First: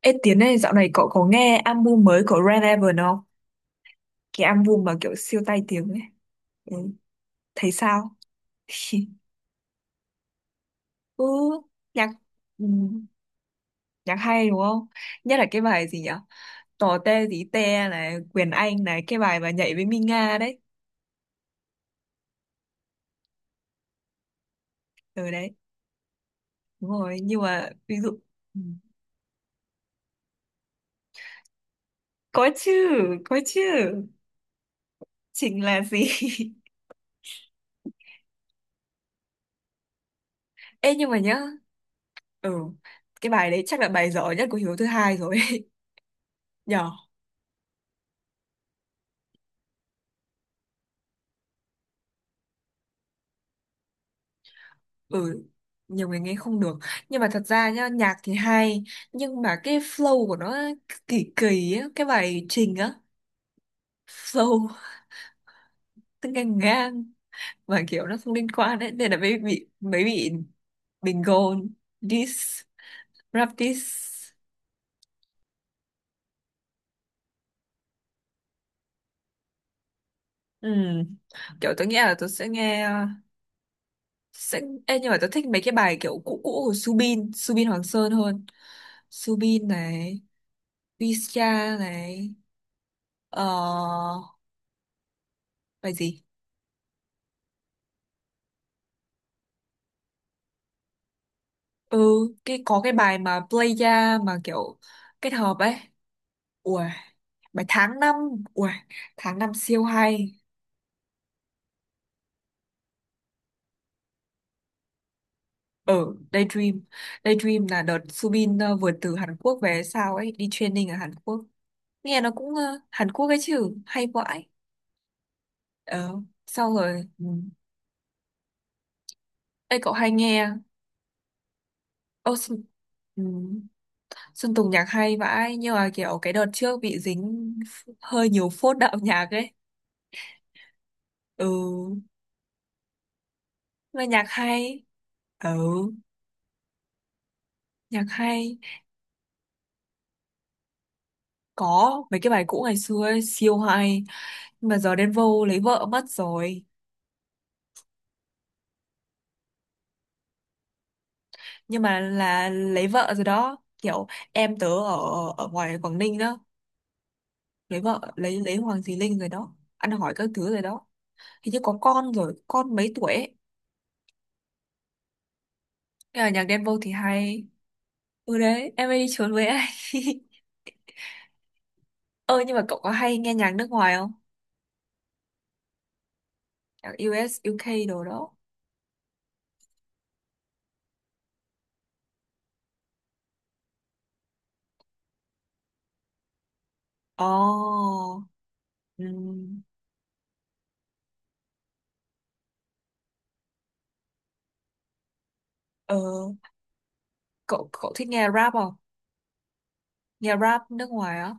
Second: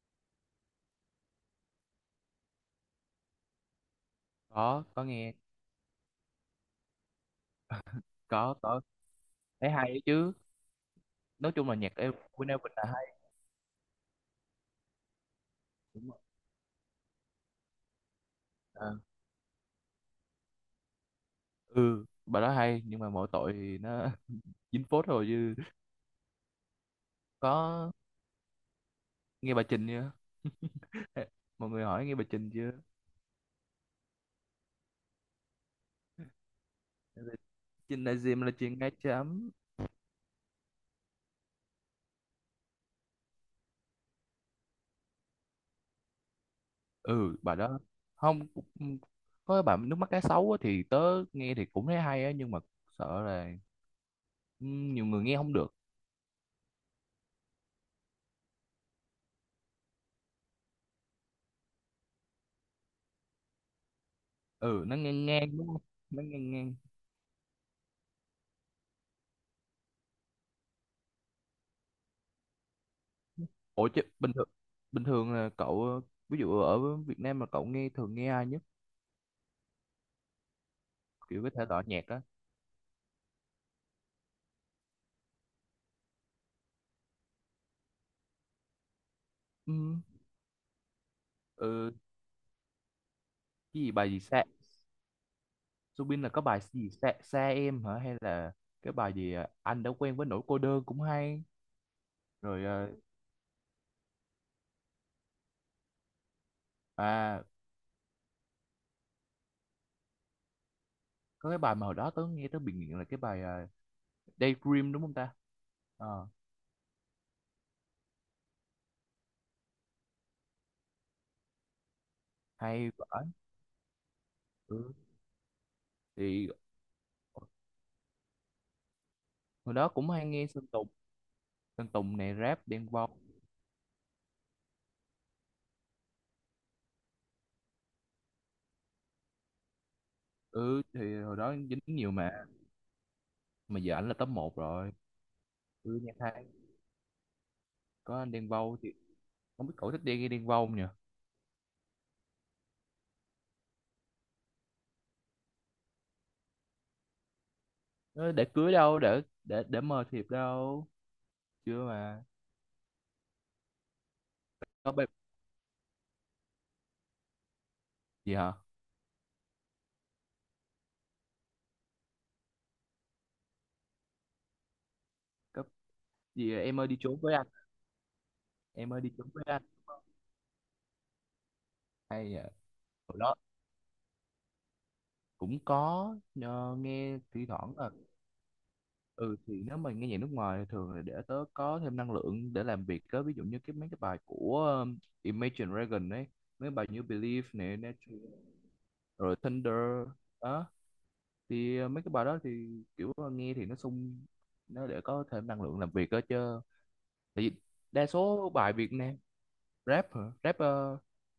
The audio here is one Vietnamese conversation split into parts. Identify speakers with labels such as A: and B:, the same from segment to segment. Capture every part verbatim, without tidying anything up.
A: Ê Tiến này dạo này cậu có nghe album mới của Red Evan không? Cái album
B: có
A: mà
B: có
A: kiểu
B: nghe.
A: siêu tai tiếng ấy. Ừ, thấy sao?
B: Có có Thấy hay ấy chứ.
A: Ừ,
B: Nói chung là nhạc của
A: nhạc
B: Queen
A: ừ,
B: Elvin là hay.
A: nhạc hay đúng không? Nhất là cái bài gì
B: Đúng
A: nhỉ?
B: rồi.
A: Tò te tí te này, Quyền Anh
B: Ờ,
A: này, cái bài mà nhảy với Minga đấy.
B: ừ bà đó hay nhưng mà mỗi tội thì nó dính phốt rồi
A: Ừ đấy,
B: chứ.
A: đúng rồi. Nhưng mà
B: Có
A: ví dụ ừ.
B: nghe bà Trình chưa? Mọi người hỏi nghe bà
A: Có
B: Trình chưa.
A: chứ, có chứ. Chính là gì?
B: Trình là gì mà là chuyện ngay chấm.
A: Ê nhưng mà nhá, ừ, cái bài đấy chắc là bài giỏi nhất của Hiếu thứ hai rồi. Nhở?
B: Ừ bà đó không cũng- có cái bạn nước mắt cá sấu á, thì tớ nghe thì cũng thấy hay á, nhưng mà sợ là, ừ, nhiều người nghe
A: Ừ,
B: không được.
A: nhiều người nghe không được, nhưng mà thật ra nhá nhạc thì hay, nhưng mà cái flow của nó kỳ kỳ á, cái bài trình á, flow
B: Ừ, nó ngang ngang đúng không, nó
A: nó
B: ngang
A: ngang
B: ngang.
A: ngang, mà kiểu nó không liên quan đấy, nên là mới bị mới bị bình gôn, diss, rap
B: Ủa
A: diss.
B: chứ bình thường, bình thường là cậu ờ, ví dụ ở Việt Nam mà cậu nghe thường nghe ai nhất,
A: Ừ.
B: kiểu cái thể
A: Kiểu
B: loại
A: tôi nghĩ
B: nhạc
A: là
B: á.
A: tôi sẽ nghe, sẽ. Ê, nhưng mà tôi thích mấy cái bài kiểu cũ cũ của Subin Subin Hoàng Sơn hơn. Subin
B: Ừ,
A: này, Visa
B: ừ,
A: này, ờ
B: cái gì bài gì xa.
A: bài
B: Subin
A: gì.
B: là có bài gì xa, xa em hả, hay là cái bài gì ờ, anh đã quen với nỗi cô đơn cũng hay.
A: Ừ, cái
B: rồi
A: có
B: ờ,
A: cái bài mà playa, mà kiểu kết hợp ấy, ui,
B: à
A: bài tháng năm, ui, tháng năm siêu hay.
B: có cái bài mà hồi đó tớ nghe tớ bị nghiện là cái bài ờ, Daydream đúng không ta.
A: Ở
B: Ờ,
A: Daydream, Daydream là đợt Subin ờ, vừa từ Hàn Quốc về sao ấy, đi training ở Hàn Quốc. Nghe nó cũng ờ,
B: hay
A: Hàn
B: vãi.
A: Quốc ấy chứ, hay vãi.
B: Ừ.
A: Ờ
B: Thì
A: sau rồi ừ.
B: hồi
A: Ê
B: đó
A: cậu hay
B: cũng hay nghe
A: nghe.
B: Sơn Tùng, Sơn Tùng này,
A: Ô, Xuân,
B: rap Đen Vâu.
A: ừ. Xuân Tùng nhạc hay vãi, nhưng mà kiểu cái đợt trước bị dính hơi nhiều phốt đạo nhạc ấy.
B: Ừ thì hồi đó
A: Ừ
B: dính nhiều mà mà giờ
A: mà
B: ảnh là
A: nhạc
B: top một
A: hay.
B: rồi.
A: Ừ,
B: Ừ, nhạc hay.
A: nhạc
B: Có anh Đen
A: hay.
B: Vâu thì không biết cậu thích đi nghe Đen Vâu không nhỉ.
A: Có mấy cái bài cũ ngày xưa ấy, siêu hay. Nhưng mà giờ đến vô lấy vợ mất rồi.
B: Ờ, để cưới đâu để để để mời thiệp đâu
A: Nhưng
B: chưa
A: mà
B: mà.
A: là lấy vợ rồi đó. Kiểu em tớ
B: Có
A: ở
B: bài
A: ở ngoài Quảng Ninh đó. Lấy vợ,
B: gì
A: lấy
B: hả?
A: lấy Hoàng Thùy Linh rồi đó. Ăn hỏi các thứ rồi đó. Hình như có con rồi, con mấy tuổi ấy.
B: Có
A: Nhưng mà nhạc
B: gì
A: Đen Vâu
B: em ơi
A: thì
B: đi trốn với
A: hay.
B: anh,
A: Ừ đấy, em
B: em
A: ấy
B: ơi
A: đi
B: đi trốn
A: trốn
B: với
A: với
B: anh,
A: anh.
B: hay
A: Ơ
B: nhờ.
A: nhưng mà cậu có
B: Hồi
A: hay nghe
B: đó
A: nhạc nước ngoài không?
B: cũng có nhờ,
A: Nhạc
B: nghe
A: u ét,
B: thi thoảng
A: u ca
B: là.
A: đồ đó.
B: Ừ thì nếu mà nghe nhạc nước ngoài thì thường là để tớ có thêm năng lượng để làm việc đó, ví dụ như cái mấy cái bài của um, Imagine Dragon ấy, mấy bài như Believe nè, Natural,
A: Ồ. Ừ.
B: rồi Thunder đó. thì ờ, mấy cái bài đó thì kiểu ờ, nghe thì nó sung, nó để có thêm năng lượng làm
A: Ờ,
B: việc đó chứ, tại vì
A: cậu cậu
B: đa
A: thích nghe
B: số
A: rap
B: bài
A: không?
B: Việt Nam. Rap hả?
A: Nghe
B: rap
A: rap nước
B: ờ,
A: ngoài á.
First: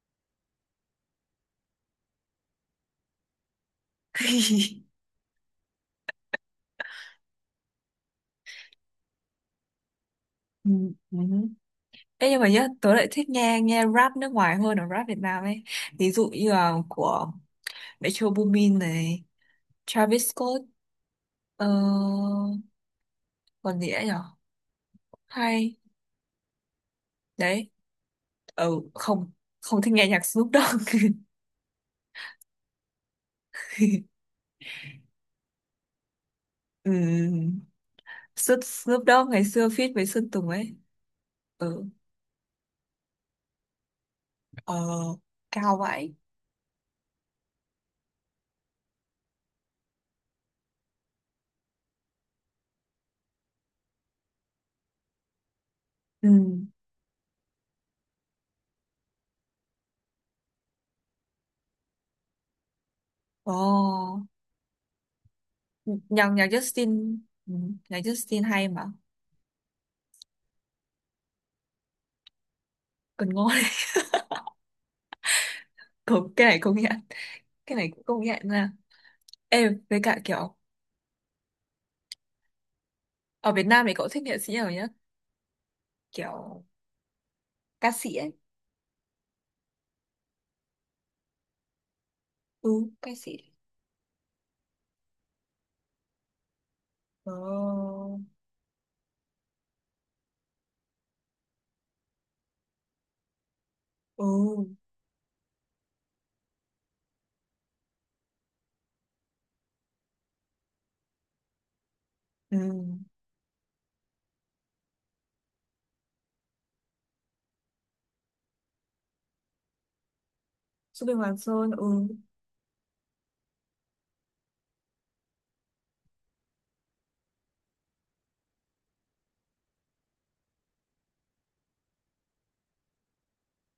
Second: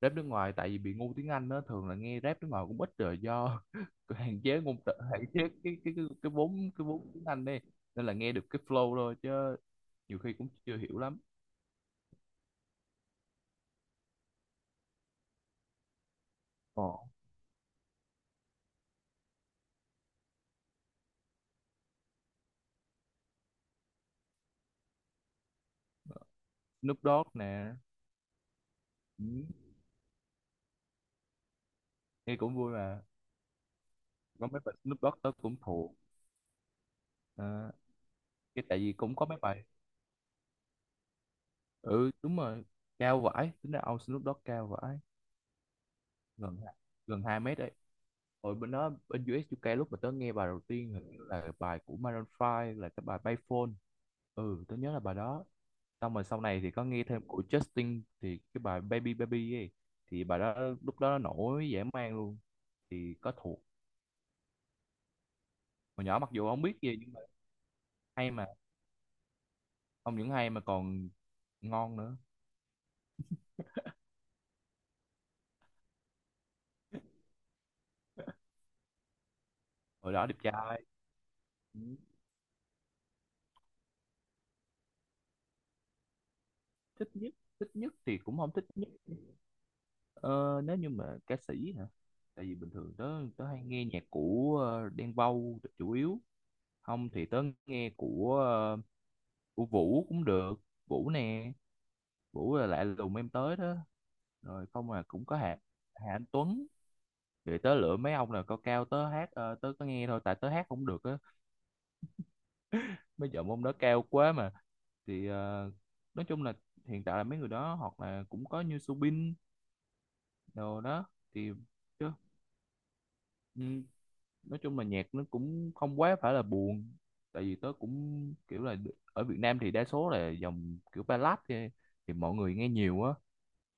B: rap nước ngoài tại vì bị ngu tiếng Anh đó, thường là nghe rap nước ngoài cũng ít rồi do hạn chế ngôn từ, hạn chế cái cái cái cái vốn, cái vốn tiếng Anh đi, nên là nghe được cái flow thôi chứ nhiều khi cũng
A: Ừ,
B: chưa hiểu
A: ừ.
B: lắm.
A: Ê, nhưng mà nhá, tớ lại thích nghe nghe rap nước ngoài hơn là rap Việt Nam ấy. Ví dụ như là
B: Ồ.
A: của Metro Boomin này, Travis Scott, ờ, còn gì nữa nhở? Hay,
B: Snoop Dogg
A: đấy,
B: nè.
A: ừ,
B: Ừ,
A: không, không thích nghe nhạc Snoop Dogg.
B: nghe cũng vui mà. Có mấy bài Snoop Dogg tớ cũng thuộc.
A: Ừ.
B: Ờ,
A: Snoop,
B: cái tại vì
A: Snoop
B: cũng có
A: Dogg
B: mấy
A: ngày
B: bài.
A: xưa feat với Sơn Tùng ấy. Ừ,
B: Ừ đúng rồi, cao vãi, tính ra ông Snoop Dogg cao vãi,
A: ờ, cao vậy.
B: gần gần hai mét đấy. Rồi bên đó bên u ét u ca lúc mà tớ nghe bài đầu tiên hình như là bài của Maroon Five là cái bài Payphone. Ừ tớ nhớ là bài đó. Xong rồi
A: Ừ,
B: sau này thì có nghe thêm của Justin thì cái bài Baby Baby ấy, thì bài đó lúc đó nó nổi dã man luôn, thì có thuộc
A: ồ,
B: hồi nhỏ
A: nhạc,
B: mặc
A: nhạc
B: dù không biết gì nhưng
A: Justin,
B: mà
A: ừ, nhạc
B: hay
A: Justin
B: mà.
A: hay mà,
B: Không những hay mà còn ngon nữa.
A: còn ngon. Công, cái này công nhận, cái này cũng công nhận nha. Em với
B: Hồi
A: cả
B: đó đẹp
A: kiểu
B: trai. Ừ,
A: ở Việt Nam thì cậu thích nghệ sĩ nào nhá, kiểu
B: thích nhất, thích
A: ca
B: nhất
A: sĩ
B: thì
A: ấy.
B: cũng không thích nhất. Ờ, nếu như mà ca sĩ hả? Tại vì bình
A: Ừ,
B: thường tớ
A: ca sĩ.
B: tớ hay nghe nhạc của ờ, Đen Vâu chủ yếu. Không thì tớ nghe
A: Ờ,
B: của ờ, của Vũ cũng được. Vũ nè, Vũ là lạ lùng em tới đó.
A: ừ,
B: Rồi không mà cũng có Hà Hà Anh Tuấn. Rồi tớ lựa mấy ông là cao cao, tớ hát ờ, tớ có nghe thôi tại tớ hát không được á.
A: ừ,
B: Mấy giọng ông đó cao quá mà. Thì ờ, nói chung là hiện tại là mấy người đó hoặc là cũng có như Subin đồ
A: Su
B: đó
A: Bình Hoàng
B: thì
A: Sơn, ừ,
B: chứ. Ừ, nói chung là nhạc nó cũng không quá phải là buồn, tại vì tớ cũng kiểu là, ở Việt Nam thì đa số là dòng kiểu ballad thì, thì mọi người nghe nhiều á,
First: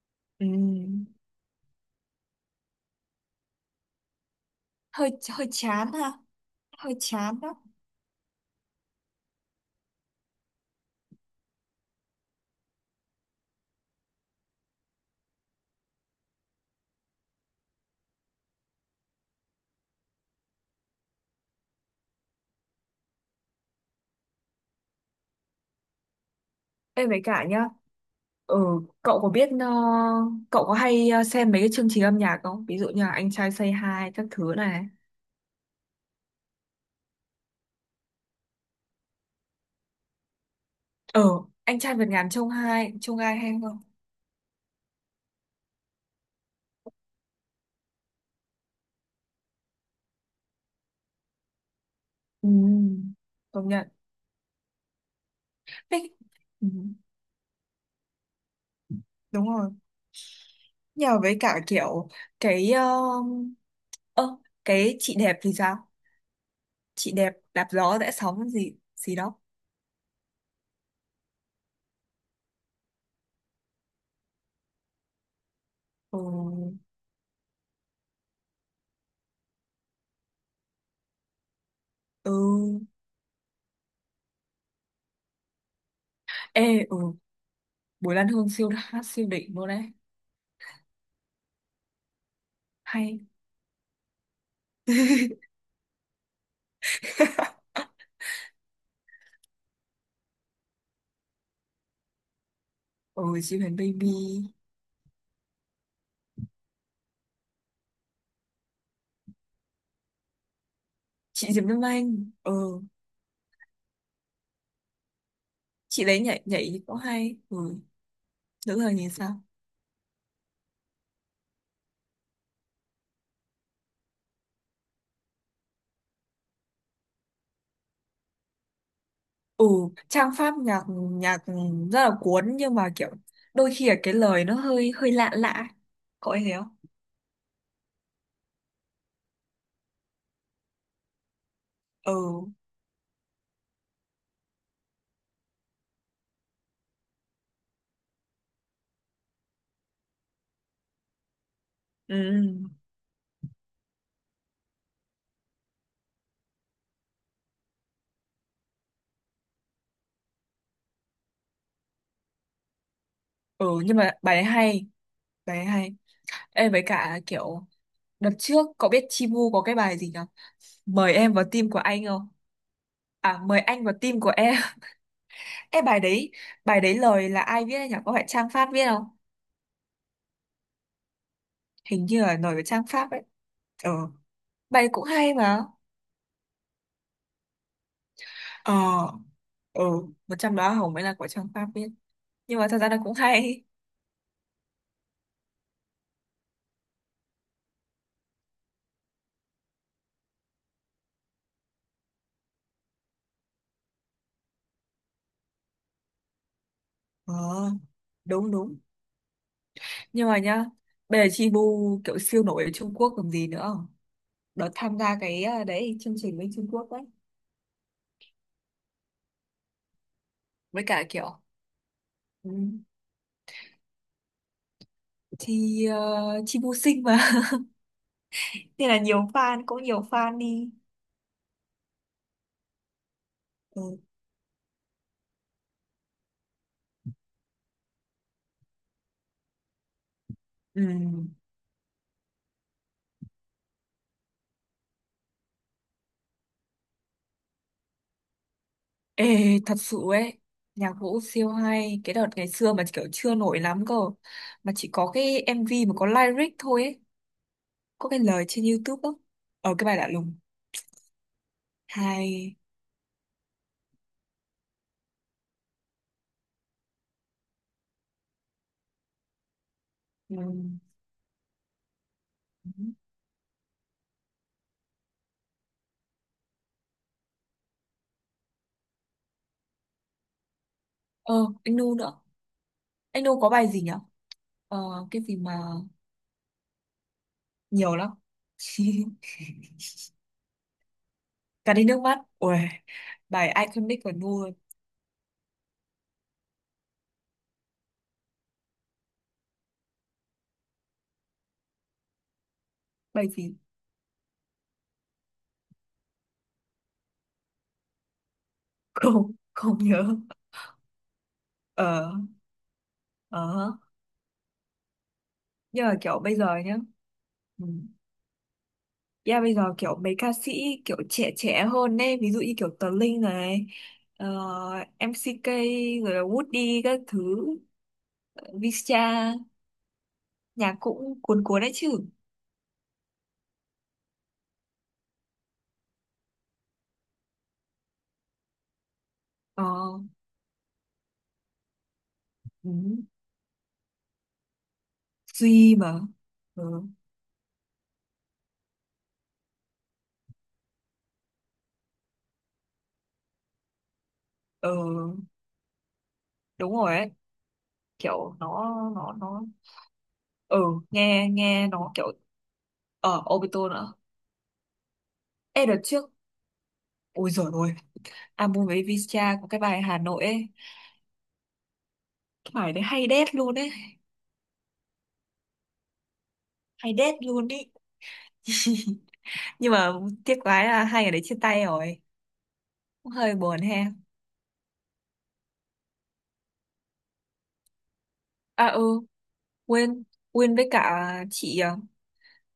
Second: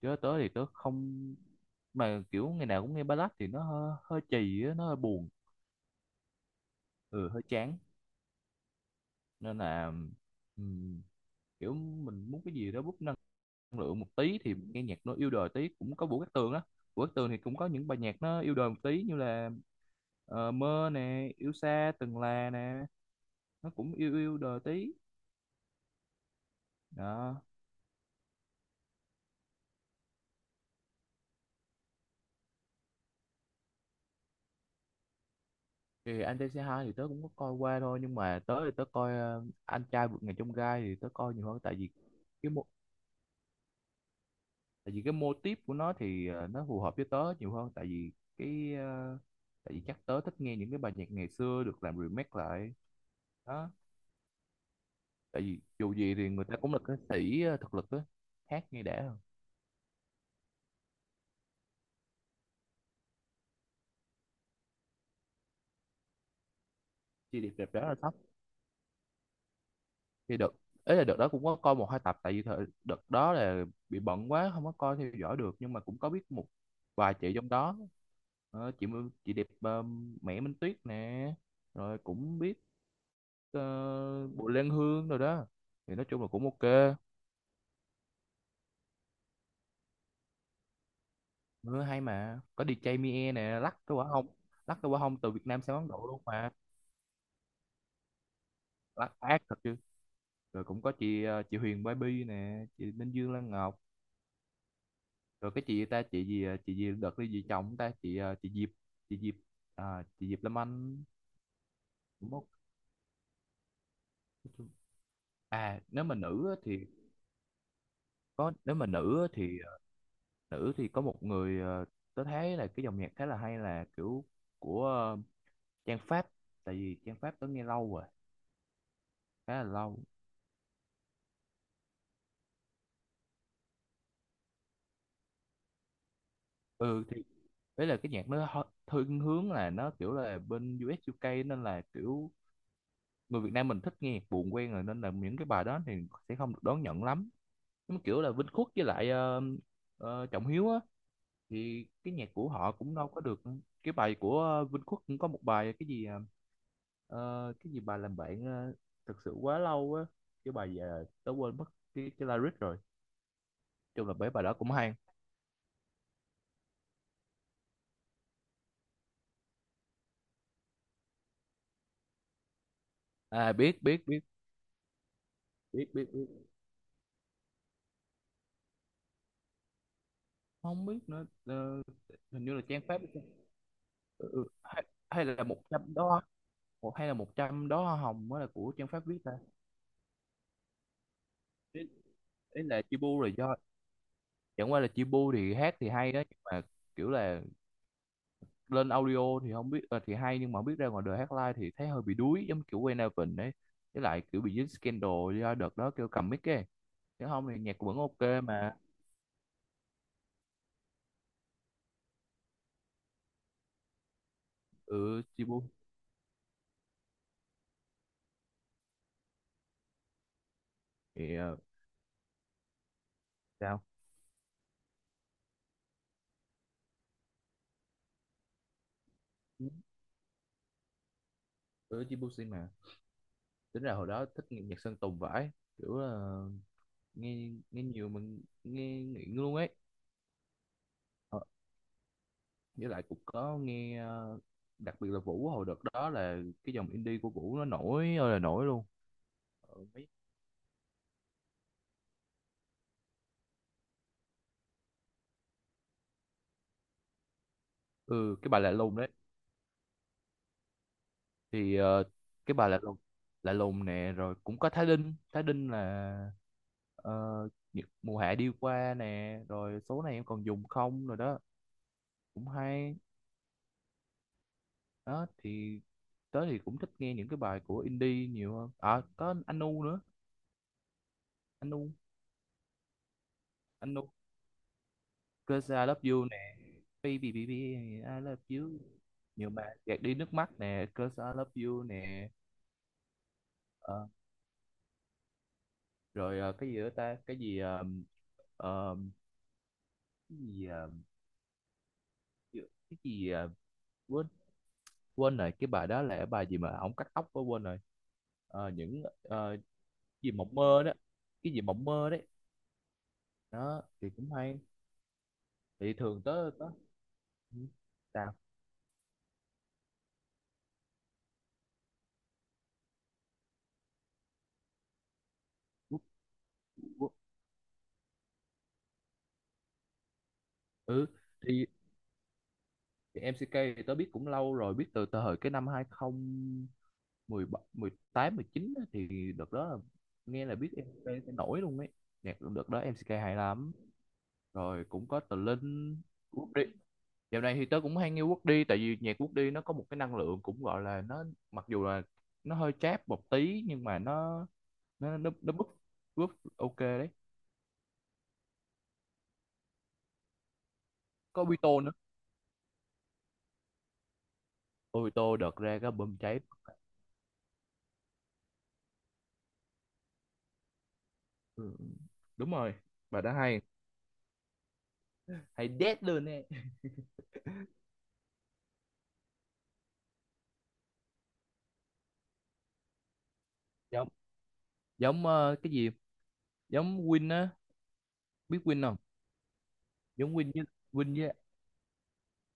B: chứ tớ thì tớ
A: ừ,
B: không, mà kiểu ngày nào cũng nghe ballad thì nó hơi, hơi chì á, nó hơi
A: hơi
B: buồn.
A: hơi chán ha, hơi
B: Ừ
A: chán
B: hơi
A: đó.
B: chán, nên là ừm, kiểu mình muốn cái gì đó bút năng lượng một tí thì nghe nhạc nó yêu đời tí, cũng có Vũ Cát Tường á. Vũ Cát Tường thì cũng có những bài nhạc nó yêu đời một tí như là ờ, mơ nè, yêu xa từng là nè, nó cũng yêu yêu đời tí
A: Em với
B: đó
A: cả nhá, ừ, cậu có biết ờ, cậu có hay ờ, xem mấy cái chương trình âm nhạc không, ví dụ như là Anh Trai Say Hi các thứ này.
B: thì. Anh trai C hai thì tớ cũng có coi qua thôi nhưng mà tớ thì tớ coi ờ, anh trai vượt ngàn chông gai thì tớ
A: Ờ,
B: coi nhiều hơn, tại
A: Anh
B: vì
A: Trai Vượt Ngàn Chông
B: cái mô,
A: Hai Chông Hai hay không.
B: tại vì cái mô típ của nó thì ờ, nó phù hợp với tớ nhiều hơn, tại vì cái ờ, tại vì chắc tớ thích nghe những cái bài nhạc ngày xưa được làm remake lại
A: Ừ, công
B: đó,
A: nhận.
B: tại vì dù
A: Ê,
B: gì thì người ta
A: ừ.
B: cũng là ca sĩ ờ, thực lực á, hát nghe đã hơn.
A: Đúng rồi, nhờ với cả kiểu cái um, ơ, cái chị đẹp thì sao, chị đẹp
B: Chi đẹp
A: đạp
B: đẹp đó là
A: gió rẽ
B: sắp
A: sóng gì gì đó.
B: thì đợt ấy là, đợt đó cũng có coi một hai tập, tại vì thời, đợt đó là bị bận quá không có coi theo dõi được nhưng mà cũng có biết một
A: Ừ,
B: vài chị trong đó. Ờ, chị Mưu- chị đẹp ờ, Mẹ Minh Tuyết nè, rồi cũng biết
A: ừ,
B: uh, Bùi Lan Hương rồi đó, thì nói chung là cũng
A: ê,
B: ok.
A: ừ, Bùi Lan Hương siêu hát siêu đỉnh luôn đấy.
B: Ừ, hay mà có đi DJ
A: Hay.
B: Mie nè, lắc cái quả hông, lắc cái quả hông từ Việt Nam sang Ấn Độ luôn mà, lắc ác thật chứ. Rồi cũng có chị ờ, chị Huyền Baby nè, chị Minh
A: Ừ,
B: Dương Lan
A: chị Huyền
B: Ngọc,
A: Baby,
B: rồi cái chị ta, chị gì chị gì đợt cái gì chồng ta, chị ờ, chị Diệp, chị Diệp, à, chị Diệp Lâm Anh
A: chị Diệp Lâm Anh,
B: đúng không.
A: ừ,
B: Nói chung- À nếu
A: chị
B: mà
A: đấy nhảy
B: nữ á
A: nhảy thì
B: thì
A: cũng hay, ừ,
B: có, nếu
A: nữ
B: mà
A: thời nhìn
B: nữ á
A: sao.
B: thì ờ, nữ thì có một người ờ, tớ thấy là cái dòng nhạc khá là hay là kiểu của ờ, Trang Pháp, tại vì Trang Pháp tớ nghe lâu rồi, khá là
A: Ừ,
B: lâu.
A: trang pháp nhạc, nhạc rất là cuốn, nhưng mà kiểu đôi khi là cái lời nó hơi hơi lạ lạ, có ai thấy thế không.
B: Ừ thì đấy là cái nhạc nó hơi- thiên hướng là nó kiểu là bên u ét u ca nên là kiểu
A: Ừ.
B: người Việt Nam mình thích nghe nhạc buồn quen rồi nên là những cái bài đó thì sẽ không được đón nhận lắm, nhưng mà kiểu là Vinh Khuất với lại ờ, ờ, Trọng Hiếu á thì cái nhạc của
A: Ừ.
B: họ cũng đâu có được. Cái bài của ờ, Vinh Khuất cũng có một bài cái gì ờ, ờ, cái gì bài làm bạn ờ, thật sự quá lâu á, cái bài giờ tớ quên mất cái cái lyric rồi.
A: Ừ nhưng
B: Chung
A: mà
B: là mấy
A: bài ấy
B: bài đó cũng
A: hay.
B: hay.
A: Bài ấy hay. Ê với cả kiểu đợt trước cậu biết Chibu có cái bài gì nhở, mời em vào team của anh không, à
B: À
A: mời
B: biết
A: anh vào
B: biết
A: team
B: biết
A: của em. Ê
B: biết
A: bài
B: biết biết
A: đấy. Bài đấy lời là ai viết ấy nhở? Có phải Trang Pháp viết không?
B: Không biết nữa. Ờ,
A: Hình như là
B: hình
A: lời
B: như là
A: của
B: Trang
A: Trang
B: Pháp.
A: Pháp ấy. Ừ,
B: Ừ, ừ. Hay,
A: bài cũng
B: hay
A: hay
B: là một
A: mà.
B: trăm đó, hay là một trăm đó, hồng mới là của
A: Ờ,
B: Trang Pháp viết ta.
A: ừ, một trong đó Hồng mới là của Trang Pháp
B: Ý,
A: viết. Nhưng
B: ý
A: mà thật
B: là
A: ra nó cũng
B: Chibu rồi do,
A: hay.
B: chẳng qua là Chibu thì hát thì hay đó nhưng mà kiểu là lên audio thì không biết ờ, thì hay nhưng mà không biết ra ngoài đời hát live thì thấy hơi bị đuối, giống kiểu Wayne Alvin ấy, với lại kiểu bị dính scandal do đợt đó kêu cầm mic ấy, chứ
A: Ờ
B: không thì nhạc vẫn ok
A: đúng
B: mà.
A: đúng. Nhưng mà nhá, bây giờ Chibu kiểu siêu nổi ở Trung Quốc còn gì nữa, đợt tham gia
B: Ừ
A: cái
B: Chibu
A: ờ, đấy, chương trình bên Trung Quốc đấy. Với cả kiểu
B: thì ờ,
A: ừ,
B: sao.
A: thì uh, chi vô sinh mà. Nên là nhiều fan, cũng nhiều fan đi.
B: Ừ Chibu xin mà. Tính ra
A: Ừ.
B: hồi đó thích nghe nhạc Sơn Tùng vãi, kiểu là nghe nghe nhiều, mình nghe nghiện luôn ấy.
A: Ừ.
B: Ờ, với lại cũng có nghe ờ, đặc biệt là Vũ, hồi đợt đó là cái dòng indie của Vũ nó nổi ơi là nổi luôn
A: Ê, thật
B: ở
A: sự
B: Mỹ.
A: ấy, nhạc vũ siêu hay cái đợt ngày xưa mà kiểu chưa nổi lắm cơ, mà chỉ có cái em vê mà có lyric thôi ấy, có cái
B: Ừ
A: lời
B: cái bà
A: trên
B: lạ lùng
A: YouTube
B: đấy.
A: đó. Ở cái bài lạ lùng,
B: Thì ờ, cái
A: hay,
B: bà lạ lùng, lạ lùng nè, rồi cũng có Thái Linh, Thái Linh là ờ, những mùa hạ đi qua nè, rồi số này em
A: ừ.
B: còn dùng không rồi đó, cũng hay đó thì. Tớ thì cũng thích nghe những cái bài của indie nhiều hơn. À có Anu nữa,
A: Ờ anh Nu
B: Anu,
A: nữa, anh Nu có bài gì nhở?
B: Anu,
A: Ờ cái gì mà
B: Cause I love you nè, baby baby
A: nhiều lắm.
B: I love you, nhiều bài gạt đi nước mắt nè, Cause I love
A: Cả
B: you
A: đi nước mắt,
B: nè.
A: ui, bài iconic
B: Ờ,
A: của Nu.
B: rồi ờ, cái gì nữa ta, cái gì uh, cái gì à, cái
A: Bài
B: gì à,
A: gì.
B: quên, quên rồi cái bài đó là cái bài gì mà ổng cắt tóc quá quên rồi. Ờ, những
A: Không
B: ờ, cái
A: không nhớ.
B: gì mộng mơ đó, cái gì mộng mơ
A: Ờ,
B: đấy
A: ờ,
B: đó thì cũng hay.
A: nhưng
B: Thì
A: mà kiểu
B: thường
A: bây giờ
B: tớ tớ
A: nhá.
B: ừ,
A: Ừ.
B: sao.
A: Yeah, bây giờ kiểu mấy ca sĩ kiểu trẻ trẻ hơn ấy, ví dụ như kiểu Tờ Linh này, ờ, em xê ca,
B: Quốc-
A: rồi là Woody các
B: quốc-
A: thứ, visa, nhạc
B: ừ
A: cũng cuốn cuốn
B: thì,
A: đấy chứ.
B: thì em xê ca thì tớ biết cũng lâu rồi, biết từ từ thời cái năm hai không một bảy mười tám mười chín á, thì đợt
A: Ờ.
B: đó là, nghe là biết em xê ca sẽ nổi luôn ấy, nhạc đợt
A: Ừ.
B: đó em xê ca hay lắm. Rồi cũng có Tờ
A: Duy
B: Linh,
A: mà.
B: Quốc Đi.
A: Ừ.
B: Dạo này thì tớ cũng hay nghe Woody, tại vì nhạc Woody nó có một cái năng lượng cũng gọi là nó, mặc dù là nó hơi chát một tí nhưng mà nó
A: Ờ
B: nó nó nó búp, búp
A: đúng
B: ok
A: rồi
B: đấy.
A: ấy, kiểu nó nó nó ừ, nghe
B: Có
A: nghe
B: Obito
A: nó
B: nữa.
A: kiểu ở Obito nữa.
B: Obito đợt
A: Ê
B: ra
A: đợt
B: cái
A: trước,
B: bơm cháy.
A: ôi giời ơi, album với Visca có cái bài Hà Nội ấy.
B: Ừ, đúng
A: Bài
B: rồi.
A: đấy hay
B: Bà đã
A: đét luôn
B: hay,
A: ấy.
B: hay đét luôn nè.
A: Hay đét luôn ý. Nhưng mà tiếc quá là hai người đấy chia tay rồi. Cũng hơi buồn ha.
B: Giống, giống ờ, cái gì? Giống Win á, biết
A: À
B: Win không?
A: ừ quên.
B: Giống Win
A: Quên
B: với,
A: với cả
B: Win với
A: chị à,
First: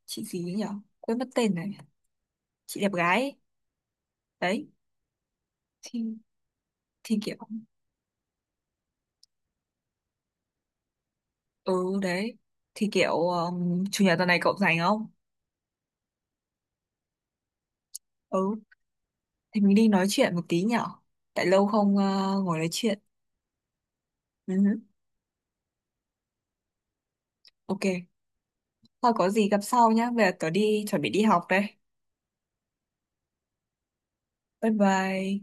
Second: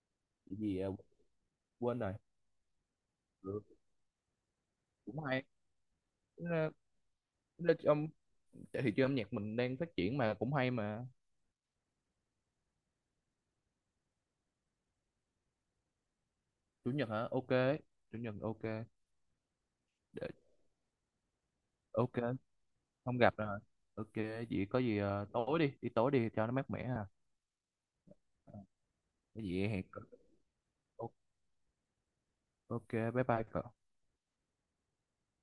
A: chị gì ấy
B: cái
A: nhỉ,
B: gì ờ,
A: quên mất tên này.
B: quên rồi.
A: Chị đẹp gái ấy.
B: Ừ,
A: Đấy.
B: cũng hay.
A: Thì,
B: Ờ,
A: thì kiểu.
B: nó- Trong thị trường âm nhạc mình đang phát triển mà cũng hay mà.
A: Ừ đấy. Thì kiểu um, Chủ nhật tuần này cậu rảnh không?
B: Chủ nhật hả? Ok. Chủ nhật
A: Ừ.
B: ok,
A: Thì mình đi nói chuyện một tí nhở? Tại lâu không ờ,
B: ok,
A: ngồi nói chuyện.
B: không gặp rồi, ok. Vậy có
A: Ừ,
B: gì ờ, tối đi, đi tối đi cho nó mát mẻ à.
A: ok. Thôi có
B: Cái
A: gì gặp
B: gì hẹn
A: sau
B: cậu.
A: nhá. Bây giờ tớ đi chuẩn bị đi học đây.
B: Ok bye bye cậu.
A: Bye bye.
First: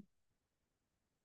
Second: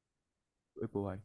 B: Bye bye.